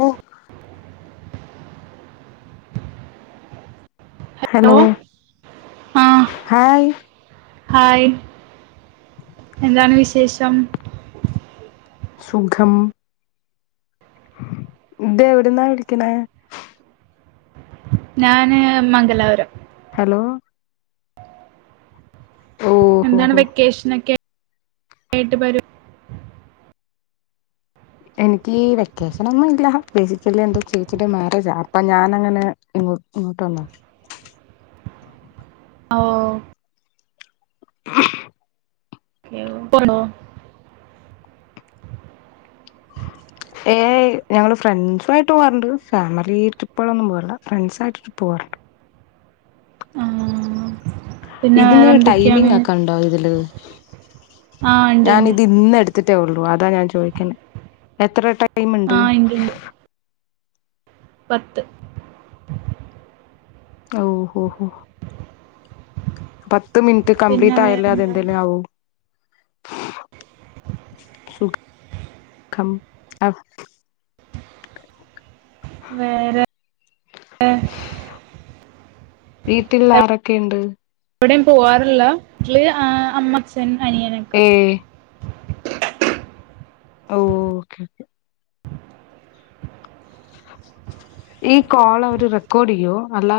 ഓ hello hello ആഹ് hi hi എന്താണ് വിശേഷം സുഖം ഇത് എവിടന്നാ വിളിക്കണേ ഞാന് മംഗലാപുരം ഹലോ ഓഹോ എന്താണ് ഹോ വെക്കേഷനൊക്കെ ഏട്ട് ബരും എനിക്ക് വെക്കേഷൻ ഒന്നും ഇല്ല ബേസിക്കലി എന്റെ ചേച്ചിയുടെ മാരേജാ അപ്പൊ ഞാൻ അങ്ങനെ ഇങ്ങോ ഇങ്ങോട്ട് വന്നാ ഓ [inaudible] [inaudible] ഏ ഞങ്ങള് ഫ്രണ്ട്സു ആയിട്ട് പോവാറുണ്ട് ഫാമിലി ട്രിപ്പോളൊന്നും പോവാരില്ല ഫ്രണ്ട്സ് ആയിട്ട് ട്രിപ്പ് പോവാറ്ണ്ട് ആഹ് പിന്നെ ഇതിന് വേറെ എന്തൊക്കെയാണ് ടൈമിംഗ് ഒക്കെ ഇണ്ടോ ഇതില് ആഹ് ഉണ്ട് ഞാൻ ഉണ്ട് ഇത് ഇന്ന് എട് ത്തിട്ടേ ഒള്ളൂ അതാ ഞാൻ ചോയ്ക്ക്ണ് എത്ര ടൈം ഉണ്ട് ആഹ് ഇണ്ട് ഇണ്ട് പത്ത് ഓ ഹോ ഹോ പത് ത്ത് മിനിറ്റ് പിന്നെ കംപ്ലീറ്റ് ആയാലേ വേറെന്താ അതെന്തേലും ആവൂ സുഖ ഖം ആ വേറെ വീട്ടിൽ ആരൊക്കെയ്ണ്ട് എവിടേം പോവാറില്ല വീട്ടില് അമ്മച്ഛൻ ഏ ഓ ഓക്കെ ഓക്കെ ഈ കോൾ അവര് റെക്കോർഡി യ്യോ അല്ല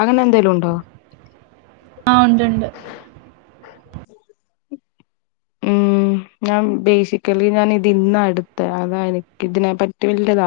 അങ്ങനെ എന്തെലും ഉണ്ടോ ആഹ് ഉണ്ട് ഉണ്ട് ഉം ഞാൻ ബേസിക്കലി ഞാൻ ഇത് ഇന്ന എടുത്തെ അതാ എനിക്ക് ഇതിനെ പറ്റി വല്ല്യ